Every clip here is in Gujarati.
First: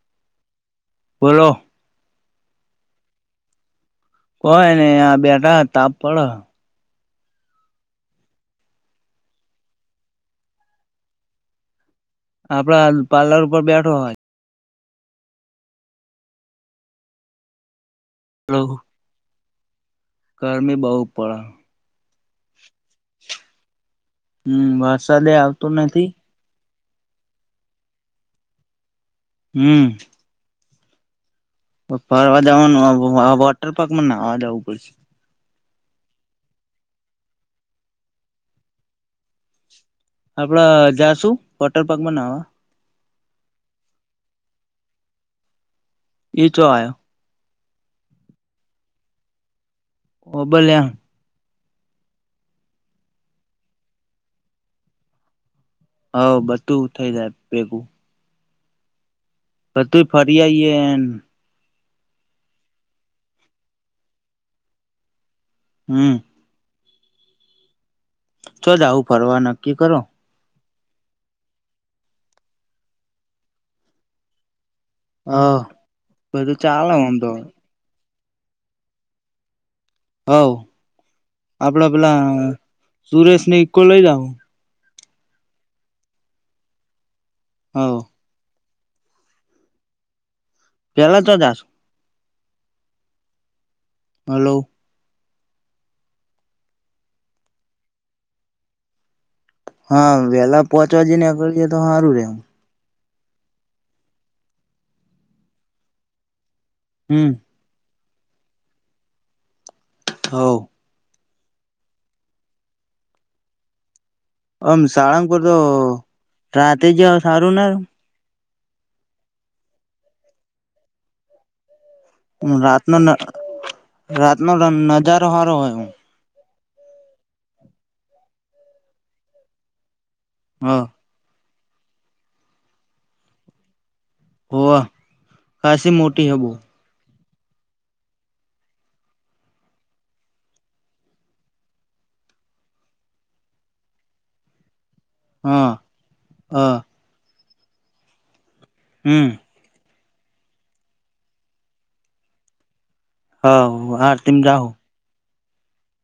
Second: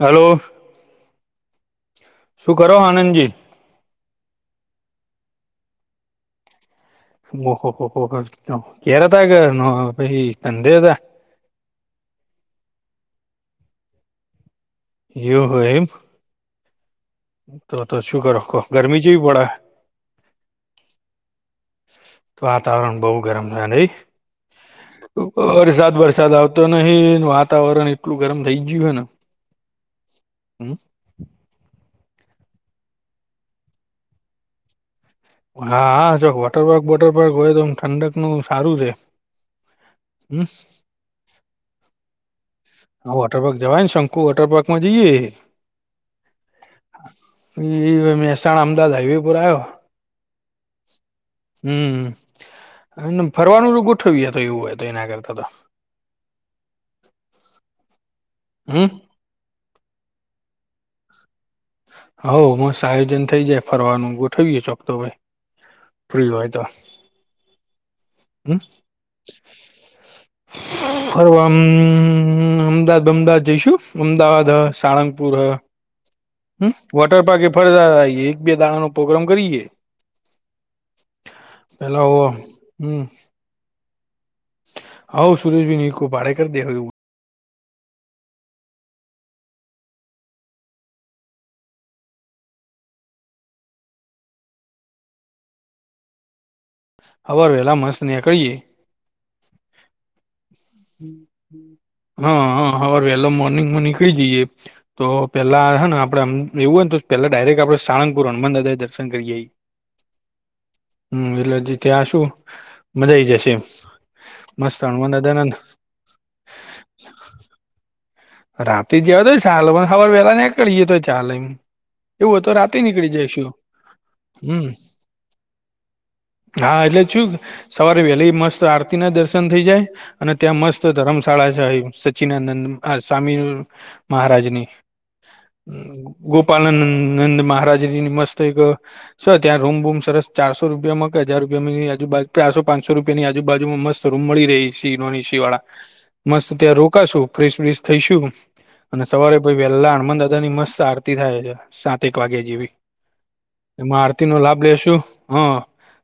હલો બોલો શું કરો આનંદજી કોય ને બેઠા તાપ પડો ઓહ હો હો કે હતા ઘ ભાઈ કંધે ત આપડ પાર્લર ઉપર બેઠો હોય યુ હોયમ તો તો શું કરો ગરમી જેવી પડે ઘરમે બહુ પડા તો વાતાવરણ બહુ ગરમ થ નહી હમ વરસાદે આવતો વરસાદ નથી વરસાદ આવતો તો નહી વાતાવરણ એટલું ગરમ થઈ ગયું હો ને હમ હમ ફરવા જવાનું વોટર પાર્ક માં ના અવા જવું પડશે હા હા ચોક વોટર પાર્ક વોટર પાર્ક હોય તોમ ઠંડકનું સારું છે આપડ જાશું વોટર પાર્ક બનાવા હા વોટર પારક જવાય ને શંકુ વોટર પાર્કમાં જઈએ એ ચો આ એવે મહેસાણા અમાદાવેપુર આવ્યો ઓ ભલ્યા હમ્મ ફરવાનું ગોઠવીએ તો એવું હોય તો એના કરતા તો હ બધું થઈ જાય ભેગું હમ્મ તો તું ફરીયાઈે એન હ મસ્ત આયોજન થઈ જાય ફરવાનું ગોઠઈ ગય ચોક તો ભાઈ હમ ફ્રી હોય તો હમ્મ ચો જાવું ફરવા નક્કી કરો રમ અમદાવાદ અમદાવાદ જઈશું અમદાવાદ સાણંદપુર હ બધું ચાલે આમ વોટર તો પાર્ક એ ફરે એક બે દાણા નો પોગ્રમ કરી હવ આપડાે હો પેલા સુરેશ ને ઈકો લઈ જું હો સરજ ભી નીર કો ભાડે કર દે હા પેલા ચો દશ હલો અવાર વેહેલા મસ્ત નીકળીએે. હા વેલા પોહોચવા જઈ ને આગળ જએ તો સારું રેમ. હાવે વેલો મોર્નિંગ માં નીકળી જઈએ તો પેલા હે ને આપડેમ એવું હોયન પેલા હમ ડાયરેક આપે સાણંગપુર હનુમાન દાદાએ દર્શન કરીઆઈ. હવ. હમ્મ એટલે હજી ત્યાં શું મજાઈ જશે એમ. મસ્ત આમ હનુમાન દાદા સાળંગપુર ના તો રાતે જ સારું નારે? રાતે જ્યારે ચાલો પણ ખબર વેલા નીકળીએ તો ચાલમ. એવું હતો રાતે રાતનો નીકળી જઈશું. રાતનો હમ્મ. નજારો સારો હોય હા એટલે છું સવારે વહેલી મસ્ત આરતી ના દર્શન થઇ જાય અને ત્યાં મસ્ત હ ધર્મશાળા છે સચ્ચિનાનંદ સ્વામી મહારાજની હોવ ખાસી મોટી હે બહુ ગોપાલ નંદ મહારાજજીની મસ્ત એક શ ત્યાં રૂમ રૂમ સરસ ચારસો રૂપિયામાં હજાર રૂિયા ની આજુબજુ ચારસો પાંસો રૂપિયાનીજુબજુમાં મસ્ત રૂમ મળી રહી છે એસી નોન એસ વાળા, હા મસ્ત હા ત્યાં રોકાશુ ફ્રશ બેસ થઈશું અને હમ સવારે પ વહેલા હનુમાન દાદા ની મસ્ત આરતી થાય છે સાતક વાગે જેવી. હા એમાં આરતી નો આરતીમ લાભ જાહુ લેેશુ. હા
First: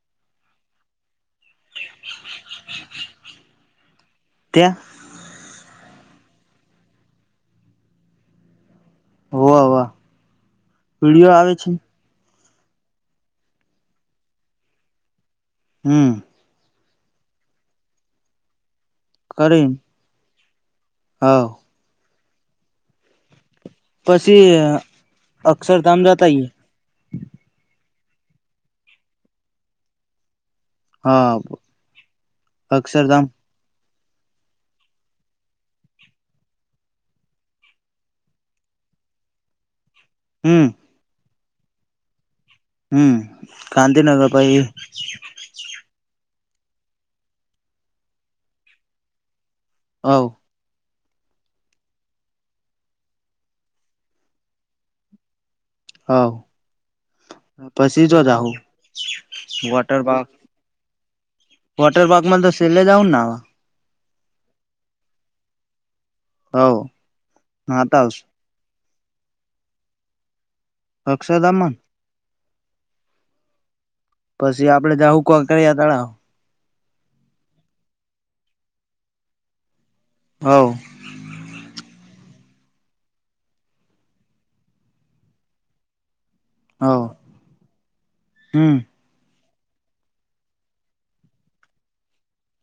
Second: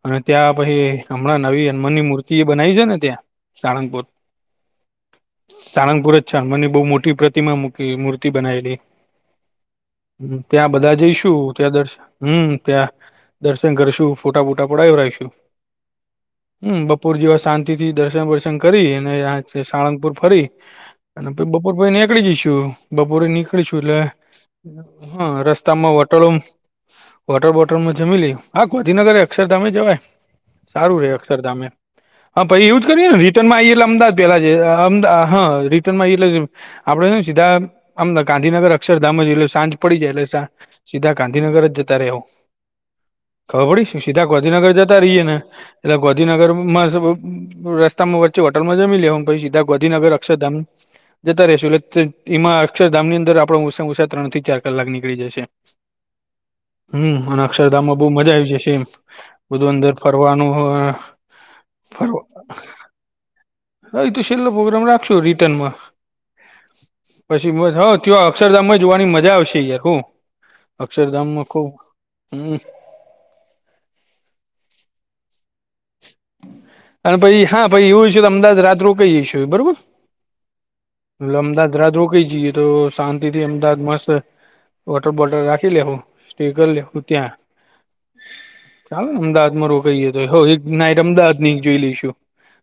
અને ત્યાં પછી હમણાં નવી હનુમાનની મૂર્તિ બનાવી છે ને ત્યાં સાણંદપુર. ત્યાં સાણંગપુર જ છ મને બહુ મોટી પ્રતિમા મૂકી મૂર્તિ બનાયલી. હોવ હોવ હમ્મ, ત્યાં બધા વિડીયો જઈશું આવે છે ત્યાં દર્શે હમ્મ, ત્યાં દર્શન કરશું, ફોટા ફૂટા પડાવી રાખીશું. હમ્મ. હમ્મ બપોર જેવા શાંતિ થી દર્શન વર્શન કરી કરી અને સાળંગપુર ફરી અને હા પહી બપોર પહિ નીકળીજઈશું બપોરે નિક કરીશું એટલે પછી હા રસ્તામાં અક્ષરધામ વટો રૂમ જતાઈએ વોટર બોટલમાં જમી લયું, હા ગાંધીનગર અક્ષરધામે જવાય. સારું રે હા અક્ષરધામે હા ભાઈ યુંજ કરીએ ને અક્ષરધામ રિટર્ન માં આએ એટલે અમદાદ પેલા છેમ હા રિટર્ન માં એટલે આપડેને સીધા આમ ગાંધીનગર અક્ષરધામ જ એટલે સાંજ પડી જાય એટલે સા હમ સીધા ગાંધીનગર જ જતા રેહુ. હમ ખબર પડી? શ સીધા ગાંધીનગર જતા રહીએ ને એટલે ગોંધીનગરમાં રસ્તામાં વચ્ચે હોટલમાં જમી લેહુ પછી ત્યાં ગોંધીનગર હવ અક્ષરધામ જતા રેશું એટલે એમાં અક્ષરધામની અંદર આપડો ઓછા ઉસાા ત્રણ થી ચાર કલાક નીકળી જશે. હા. હમ્મ અને અક્ષરધામ માં બહુ મજા આવી જશે એમ બધું અંદર વોટર પાર્ક ફરવાનું વોટર પાર્કમાં તો સેલે જાઉન ના? હા એ તો છેલ્લો પ્રગ્રામ રાખશો રિટર્નમાં. હવ પછી બસ નાતા ત્યાં આવશું અક્ષરધામમાં જોવાની મજા આવશે યાર હું અક્ષરધામમાં ખુબ, હમ્મ. પછી આપડે જ્યાં હુક કર્યા તળાવ. અને પછી હા ભાઈ એવુ છે તો અમદાદ રાત રોકઈ જઈ બરોબર? હવ. એટલે અમદાવાદ રાત રોકીઈ જઈએ તો શાંતિ થી અમદાવાદ મસ્ત વોટર બોટલ રાખી લેવું. કર લખું હવ ત્યાં હમ ચાલ અમદાવાદમાં રોકાઈ તો હ એક ના અમદાવાદ ની જોઈ લઈશું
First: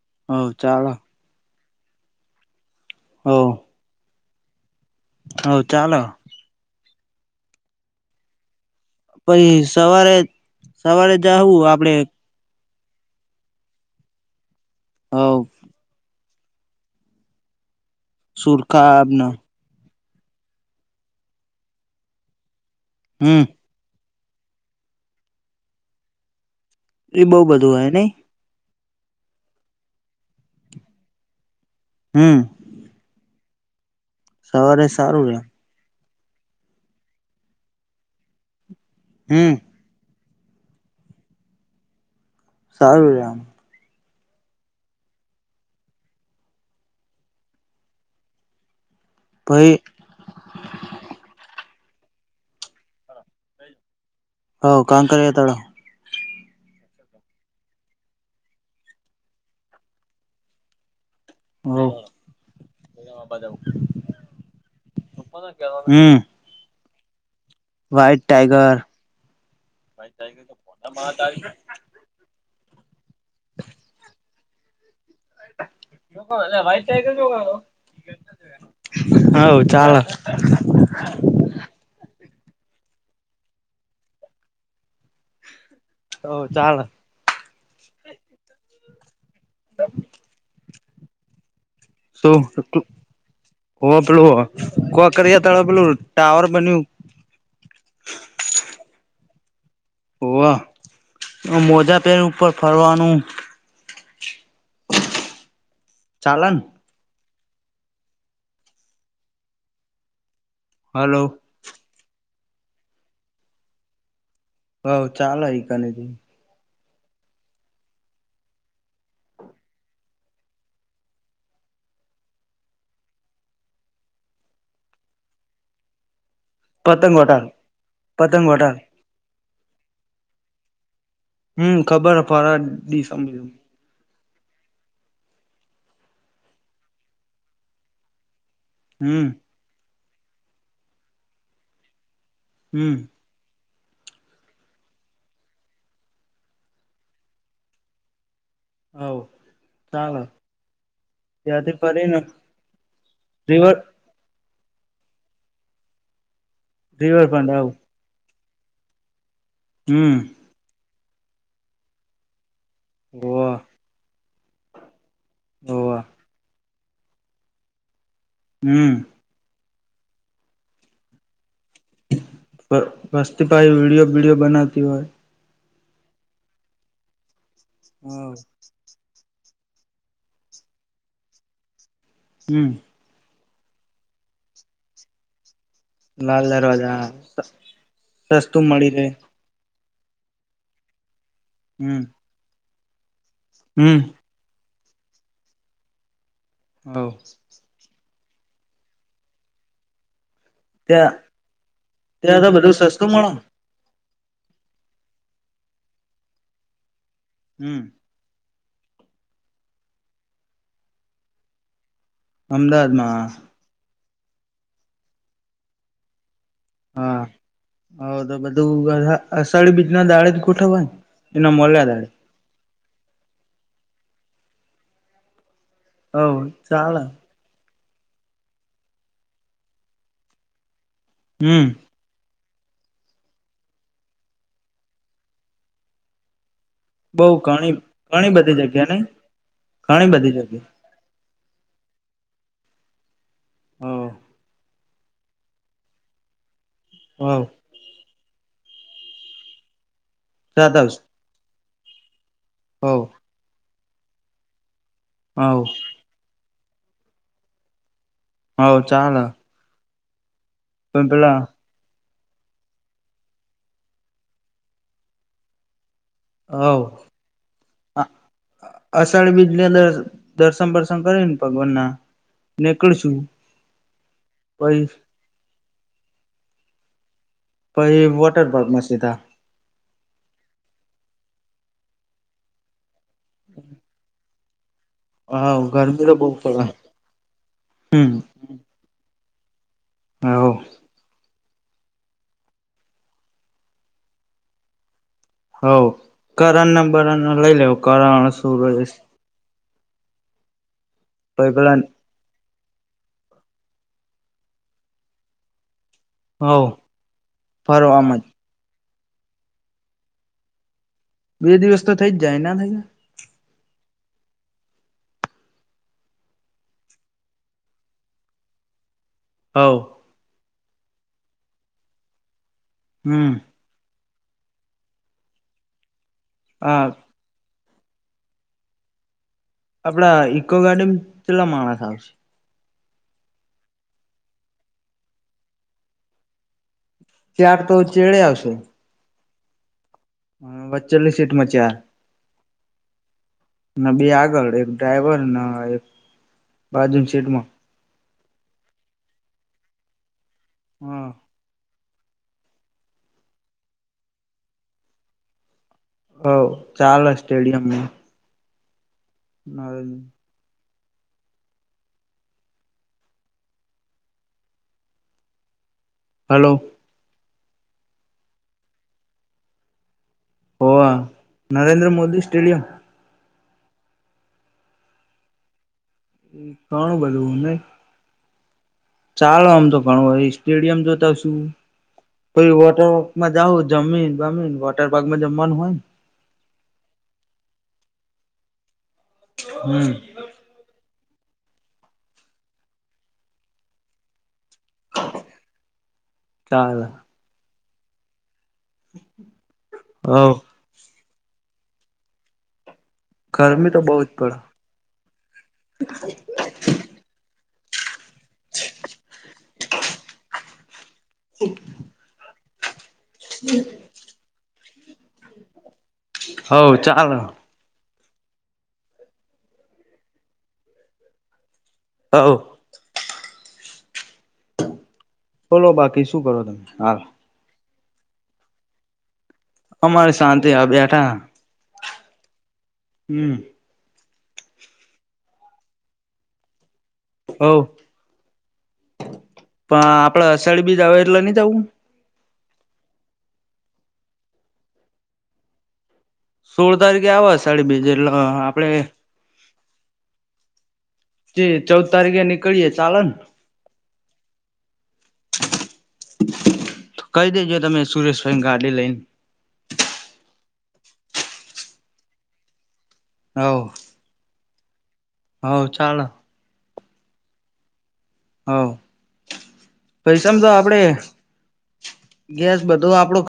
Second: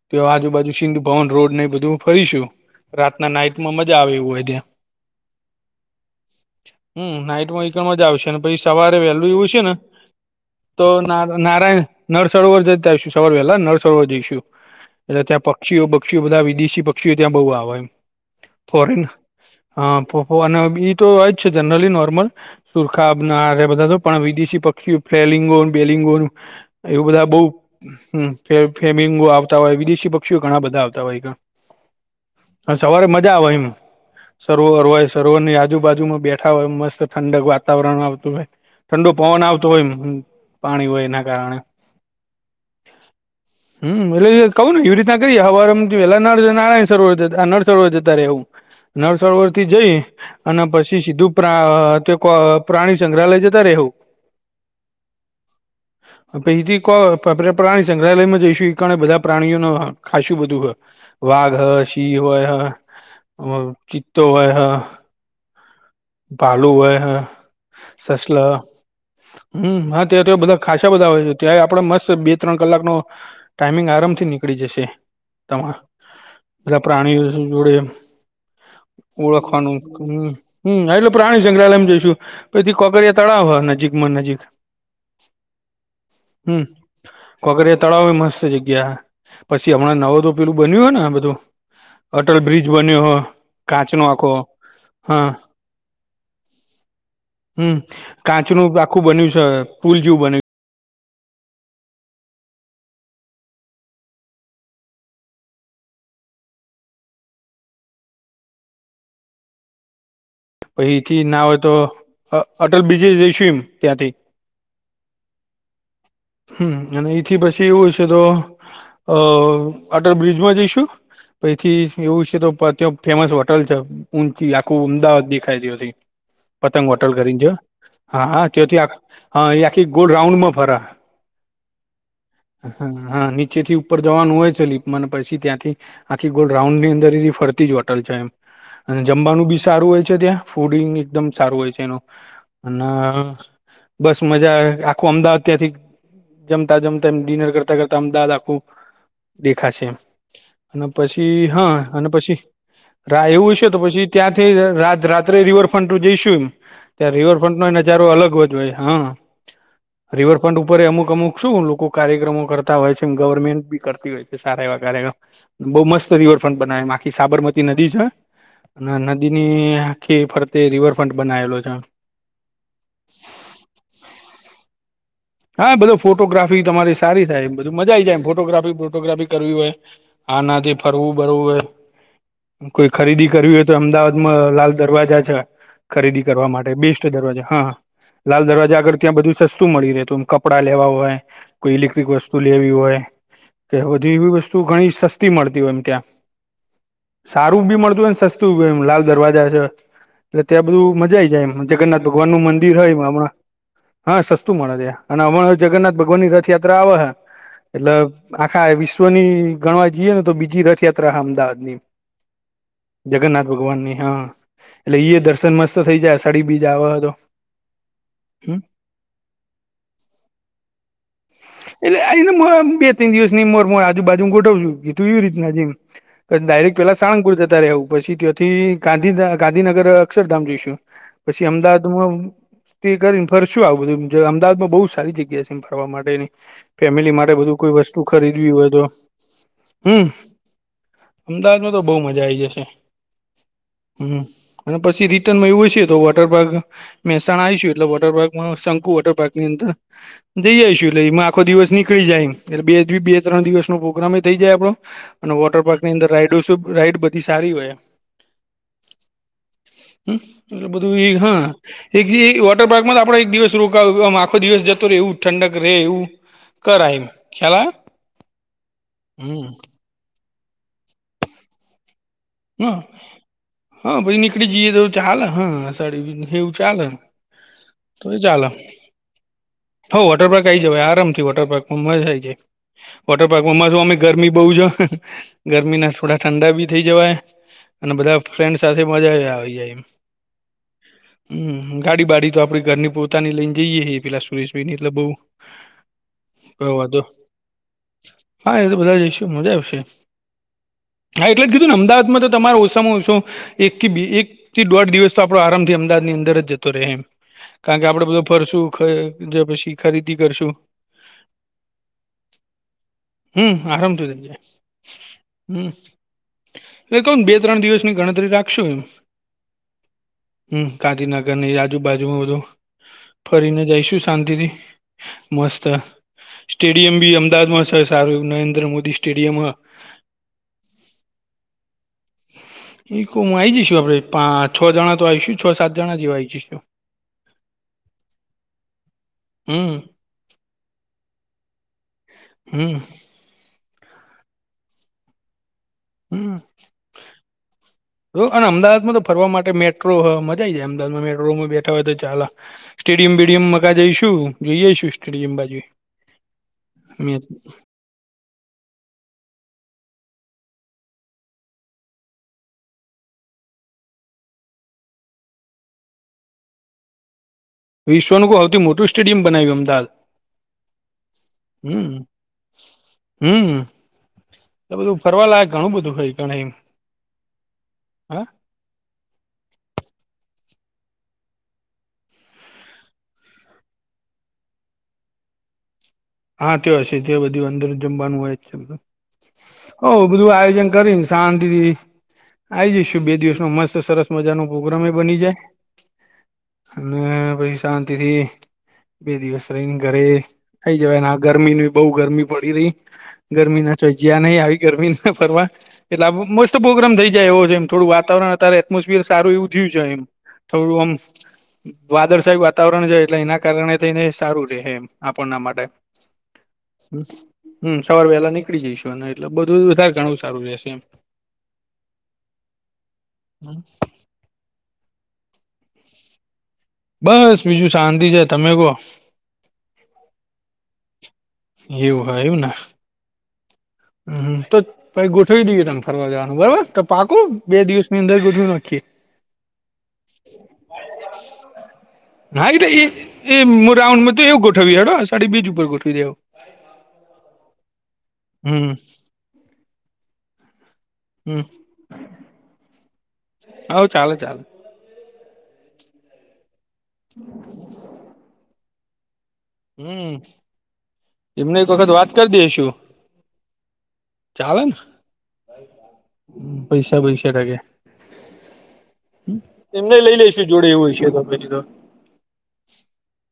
તો હવ આજુબાજુ ચાલો સિંધુ ભવન રોડ ને બધું હું ફરીશું. રાતના હવ નાઈટમાં મજા આવી હોય ત્યાં. હવ ચાલો. હમ્મ નાઈટમાં એકઈણ મજા આવશે ને ભાઈ સવારે વહેલું એવું પછી છે ને સવારે તો સવારે ના જાહુ નારાયણ આપડે નર સરોવર જતા આવીશું સવાર વહેલા નળસરોવર જઈશું એટલે હવ ત્યાં પક્ષીઓ પક્ષી બધા વિદેશી પક્ષીઓ ત્યાં બહ આવે ફરે સુરખાબને હા પોપ્પો અને ઈ તો હોય જ છે, જનરલી નોર્મલ સુરખા હમ ના બધા તો પણ વિદેશી પક્ષીઓ ફલિંગોન બેલિંગોન એવું એ બધા બઉ બહુ બધું હોય નઈ હ ફેમેંગો આવતા હોય વિદેશી પક્ષીઓ ઘણા બધા આવતા હોય છે. હમ. હા સવારે મજા આવે એમ સરોવર સવારે હોય સારું રે સરોવર ની યાદ આજુબાજુમાં બેઠા હોય એ મસ્ત ઠંડક વાતાવરણ આવતું હોય ઠંડો પવન હમ આવતો હોય એ પાણી હોય એના કારણે સારું છેઆમ. હમ એટલે એ કવું ને એવી રીના કઈએ હવારમ નારાયણ સરોવર ના નળસવર જતા રહેવું નળસરોવર થી પહી જઈ અને પછી સીધું તે પ્રા અ તે કો અ પ્રાણીસંગ્રહાલય જતા રહેવું હો કાંકરિયા તળાવ અ એયથી પ્રાણી સંગ્રહાલયમાં જઈશું એ કારણે બધા પ્રાણીઓને ખાસું બધું હોય વાઘ હૈ હવ સીં હોય હ ચિત્તો હોય હ હમ. ભાલુ હોય હૈ. વ્હાઈટ સસલા ટાઈગર હમ હા ત તો બધા ખાસા બધા હોય છે, ત્યાં આપડે મસ્ત બે ત્રણ કલાકનો ટાઈમિંગ આરામથી નીકળી જશે. તમા બધા પ્રાણીઓ જોડે હવ ઓળખવાનું ચાલે હ હમ એટલે પ્રાણી સંગ્રહાલયમ જોઈશું પછી કોકરિયા તળાવ હ નજીકમાં નજીક હવ હમ ચાલે કોકરિયા તળાવ મસ્ત જગ્યા. પછી હમણાં નવું તો પેલું બન્યું હોય ને આ બધું અટલ શું બ્રિજ બન્યો હ કાચ નો આખો હા તળ બ્લો ટાવર બન્યું હમ કાચ નું આખું બન્યું છે, પુલ જેવું હોવ બન્યું મોજા પેન ઉપર ફરવાનું ચાલન હલો પહીથી ના હોય તો અટલ બ્રિજે જયસું મ ત્યાંથી. હ ચાલે હ કનેથી. હમ અને એથી પછી એવું હોય છે, તો અ અટલ બ્રિજમાં જઈશું પછી એવું છે, તો ત્યા ફેમસ હોટલ છે, આખું અમદાવાદ ખાય ત્યાંથી પતંગ હોટલ કરીને છે હા પતંગ હા વટાર તેયોથી આખા હા એ આખી ગોડ રાઉન્ડમાં ફરા હમ ખબર હ ફરા હા હા સમજ નીચેથી ઉપર જવાનું હોય છે, લીપ મને પછી ત્યાંથી આખી ગોલ રાઉન્ડ ની અંદર ફરતી જ હોટલ છે, એમ અને હમ જમવાનું બી સારું હોય છે, ત્યાં ફૂડિંગ એકદમ સારું હોય છે, એનું અને હમ બસ મજા આખું અમદાવાદ ત્યાંથી જમતા જમતા એમ ડિનર કરતા કરતા અમદાવાદ આખું હૌ દેખાશે એમ ચાલે. અને પછી ત્યાંથી હા અને ફરીને પછી રા એવું છે, રિવર તો પછી ત્યાંથી રા રાત્રે રિવરફ્રન્ટ જઈશું એમ ત્યાં રિવરફ્રન્ટ ન જારો અલગ જ હોય હા હમ રિવરફ્રન્ટ ઉપર અમુક અમુક શું લોકો કાર્યક્રમો કર તા હોય છે હોવ ગવર્મેન્ટ બી કરતી હોય છે સારા એવા કાર્યક્રમ બહુ હોવ મસ્ત રિવરફ્રન્ટ બનાય આમ આખી સાબરમતી નદી છે હમ અને નદીની આખી ફરતે રિવરફ્રન્ટ બનાવેલો છે. વસ્તીપાઈ વિડીયો બીડીયો બનાવતી હોય. હા બધો ફોટોગ્રાફી તમારી સારી થાય બધુ મજા આઈ જાય એમ હવ ફોટોગ્રાફી ફોટોગ્રાફી કરવી હોય આનાથી ફરવું બરવું હોય હમ કોઈ ખરીદી કરવી હોય તો અમદાવાદમાં લાલ દરવાજા છે. ખરીદી લાલ કરવા માટે દરવાજા બેસ્ટ દરવાજા હા લાલ સસ્તું દરવાજા મળી આગળ રહે ત્યાં બધું સસ્તું મળી રહેતું કપડા લેવા હોય કોઈ હમ ઇલેક્ટ્રિક વસ્તુ લેવી હોય કે હમ બધી એવી વસ્તુ શું ઘણી સસ્તી મળતી હોય એમ ત્યાં હવ સારું બી મળતું હોયને સસ્તું એમ લાલ દરવાજા છે. એટલે ત્યાં બધું મજા આવી જાય એમ જગન્નાથ ભગવાનનું ત્યાં તો મંદિર બધું હોય એમ સસ્તું મળે હમણાં હા સસ્તું મળે ત્યાં અને હમણાં જગન્નાથ ભગવાનની રથયાત્રા આવે હે હમ એટલે આખા વિશ્વની ગણવા જઈએ ને તો બીજી રથયાત્રા અમદાવાદની અમદાવાદમાં ભગવાનની હા એટલે ઈ એ દર્શન મસ્ત થઈ જશે ચડી બી જાવા હા હ તો બધું અસાળી બીજ ના દાળે જ ગોઠાવાય એટલે આને બે ત્રણ દિવસની મોર મોર આજુ બાજુું ગોઠવ છું ગીધું એવી રીતના જેમ હ ડાયરેક્ટ પેલા ચાલે સાણંગપુર જતા રહેવું પછી થી ગાંધી ગાંધીનગર અક્ષરધામ જોઈશું પછી હમ અમદાવાદ એ કરીને ફરશું આવું બધું અમદાવાદમાં બોવ સારી જગ્યા છે, એ ફરવા માટે ફેમિલી બઉ માટે બધું ઘણી કોઈ વસ્તુ ઘણી ખરીદવી બધી હોય તો જગ્યા નઈ હમ ઘણી બધી અમદાવાદમાં તો બોવ મજા આવી જશે જગ્યા હમ અને પછી રિટર્નમાં એવું હશે તો વોટર પાર્ક હ હ મહેસાણા આવીશું એટલે વોટર પાર્કમાં શંકુ વોટર પાર્કની અંદર જઈ સાત જઈશું આવશે એટલે એમાં આખો દિવસ નીકળી જાય એટલે હો બે બે ત્રણ દિવસનો પ્રોગ્રામ થઈ જાય આપડો અને વોટર હવ પાર્કની અંદર રાઈડ શું રાઈડ બધી સારી હોય એમ હવ ચાલ હ એટલે બધું એ હ એક વોટર પાર્કમાં આપડો એક દિવસ રોકાવ આખો દિવસ જ તો રેવું ઠંડક રે એવું હવ કરાય એમ ખ્યાલ આયો અષાઢ હમ બીજની અંદર દર્શન બર્શન કરે ને ભગવાનના હા હા પછી નીકળી જઈએ તો પહી ચાલે હા સોરી એવું ચાલેને પહી વોટર પાર્કમાં સીધા હ વોટર પાર્ક આવી જવાય આરામથી વોટર પારકમાં મજા આવી જાય વોટર પાર્કમાં પાશુ અમે ગરમી બોવ જો હવ ગરમી ના તો થોડા બહુ ઠંડા પડે બી થઈ જવાય અને હમ બધા ફ્રેન્ડ સાથે મજા જ આવી જાય એમ હ એવું હમ ગાડી બાડી તો આપડી ઘરની પોતાની લઈને જઈએે પેલા સુરેશભાઈ ને એટલે બોવ હો કરણના બર લઈ લેવું કરણ હા એ તો સુરેશ બધા જઈશું મજા આવશે હા એટલે પહી કીધું પેલા ને અમદાવાદ તો તમારો ઓછામાં ઓછો એકથી એક થી દોઢ દિવસ તો આપડો આરામથી અમદાવાદની અં દર જ હોવ જતો રહે એમ કારણ કે આપડે બધો ફરવામાં જ ફરશું પછી ખરીદી કરશું બે દિવસ તો થઈ જાય ના થઈ હમ આરામથી થય જાય હમ એકમ બે ત્રણ દિવસની ગણતરી રાખશું એમ હવ હમ ગાંધીનગરની આજુબાજુ બધું હમ ફરીને જઈશું શાંતિથી મસ્ત આ સ્ટેડિયમ ભી અમદાવાદમાં સારું નરેન્દ્ર મોદી સ્ટેડિયમ આપડા ઈકો ગાર્ડન કેટલા માણસ આવશે ઇકોમા આવી જઈશું આપડે પા છ જણા તો આવીશું છ સાત જણા જેવા આવી જઈશું ચ્યાર તો ચેડે આવશે હમ્મ વચેલીસ સીટ મચ્યા હમ્મ ના બે આગળ એક ડ્રાઈવર ન એક હમ્મ બાજુની સીટમાં જો અને અમદાવાદમાં તો ફરવા માટે મેટ્રો હ મ [unintelligible] હા અમદાવામાં મેટોમાં વે તો ચાલ સ્ટેડિયમ બેેડિયમ મકા જઈશું જોઈએશું સ્ટેડિયમ બાજુ હવ ચાલ મેચ. સ્ટેડિયમ નર હલો વિશ્વનું બ સૌથું મોટું સેડિયમ બનાવ્યું અમદાવાદ વા નરેન્દ્ર મોદી સ્ટેડિયમ હમ્મ એટલે બધું ફરવા લાગક ઘણું બધું ખાઈ કોણું બધું નને હા ચાલો આમ તો ઘણું હોય સ્ટેડિયમ જોતા શું કોઈ વોટર પારકમાં જઉ જમીન જમીન વોટર પાર્કમાં જમવાનું હોય. હા તે હશે જે બધું અંદર જમવાનું હોય છે બધું હો હમ બધું આયોજન કરીને શાંતિથી આ આવી જઈશું બે દિવસ ન મસ્ત સરસ મજા નો પ્રગ્રામ બની જાય ચાલે અને પછી શાંતિ થી બે દિવસ રહીને ઘરે હવ થઈ જવાયને આ ગરમીની બહ ગરમી પડી રહી ગરમી ના તો ચો બઉ જ જ્યાં પડે નહી આવી ગરમી ના ફરવા એટલે મસ્ત પ્રોગ્રામ થઈ જાય એવો છે એમ થોડું વાત તાવર એટમોસફિયર સારું એવું થયું છે એમ થોડું આમ એક વાદળછાયી વાતાવરણ છે એટલે એના કારણે થઈને સારું રહેે એમ આપણના માટે. હવ ચાલ હમ્મ સવાર વહેહલા નીકળી જઈશું અને એટલે બધું વધારે ઘણવું સારું રહેશે એમ હવ હમ બોલો બાકી શું કરો તમે બસ બીજું શાંતિ છે તમે કહો અમારે શાંતી આ બેઠા એવું હ એવું ને હમ્મ હ તો પછી ગોઠવી દઈએ તમે ફરવા જવાનું બરોબર તો પાકો હવ બે દિવસ અંદર ગોઠ વી નાખીએ પણ આપડે અસાઢી બીજ આવે એટલે નહી જવું હા એ એ એ રાઉન્ડ માં તો એવું ગોઠવી હડ સાડી બીજ ઉપર ગોઠવી દેવ સોળ તારીખે આવા સાડી બેીજ એટલા હમ આપડે હમ જે ચૌદ તારીખે નીકળીયે ચાલેને હવ ચાલે ચાલે. કહી દેજ તમે સુરેશભાઈ ગાડી લઈને હમ્મ એમને એક વખત વાત કરી દેશું. હવ ચાલ હ ચાલ પૈસા પૈસા લાગે હવ એમને લઈ પૈસામાં લેશું તો જોડે આપડે એવું હય છે તો પછી તો ગેસ બધો આપડો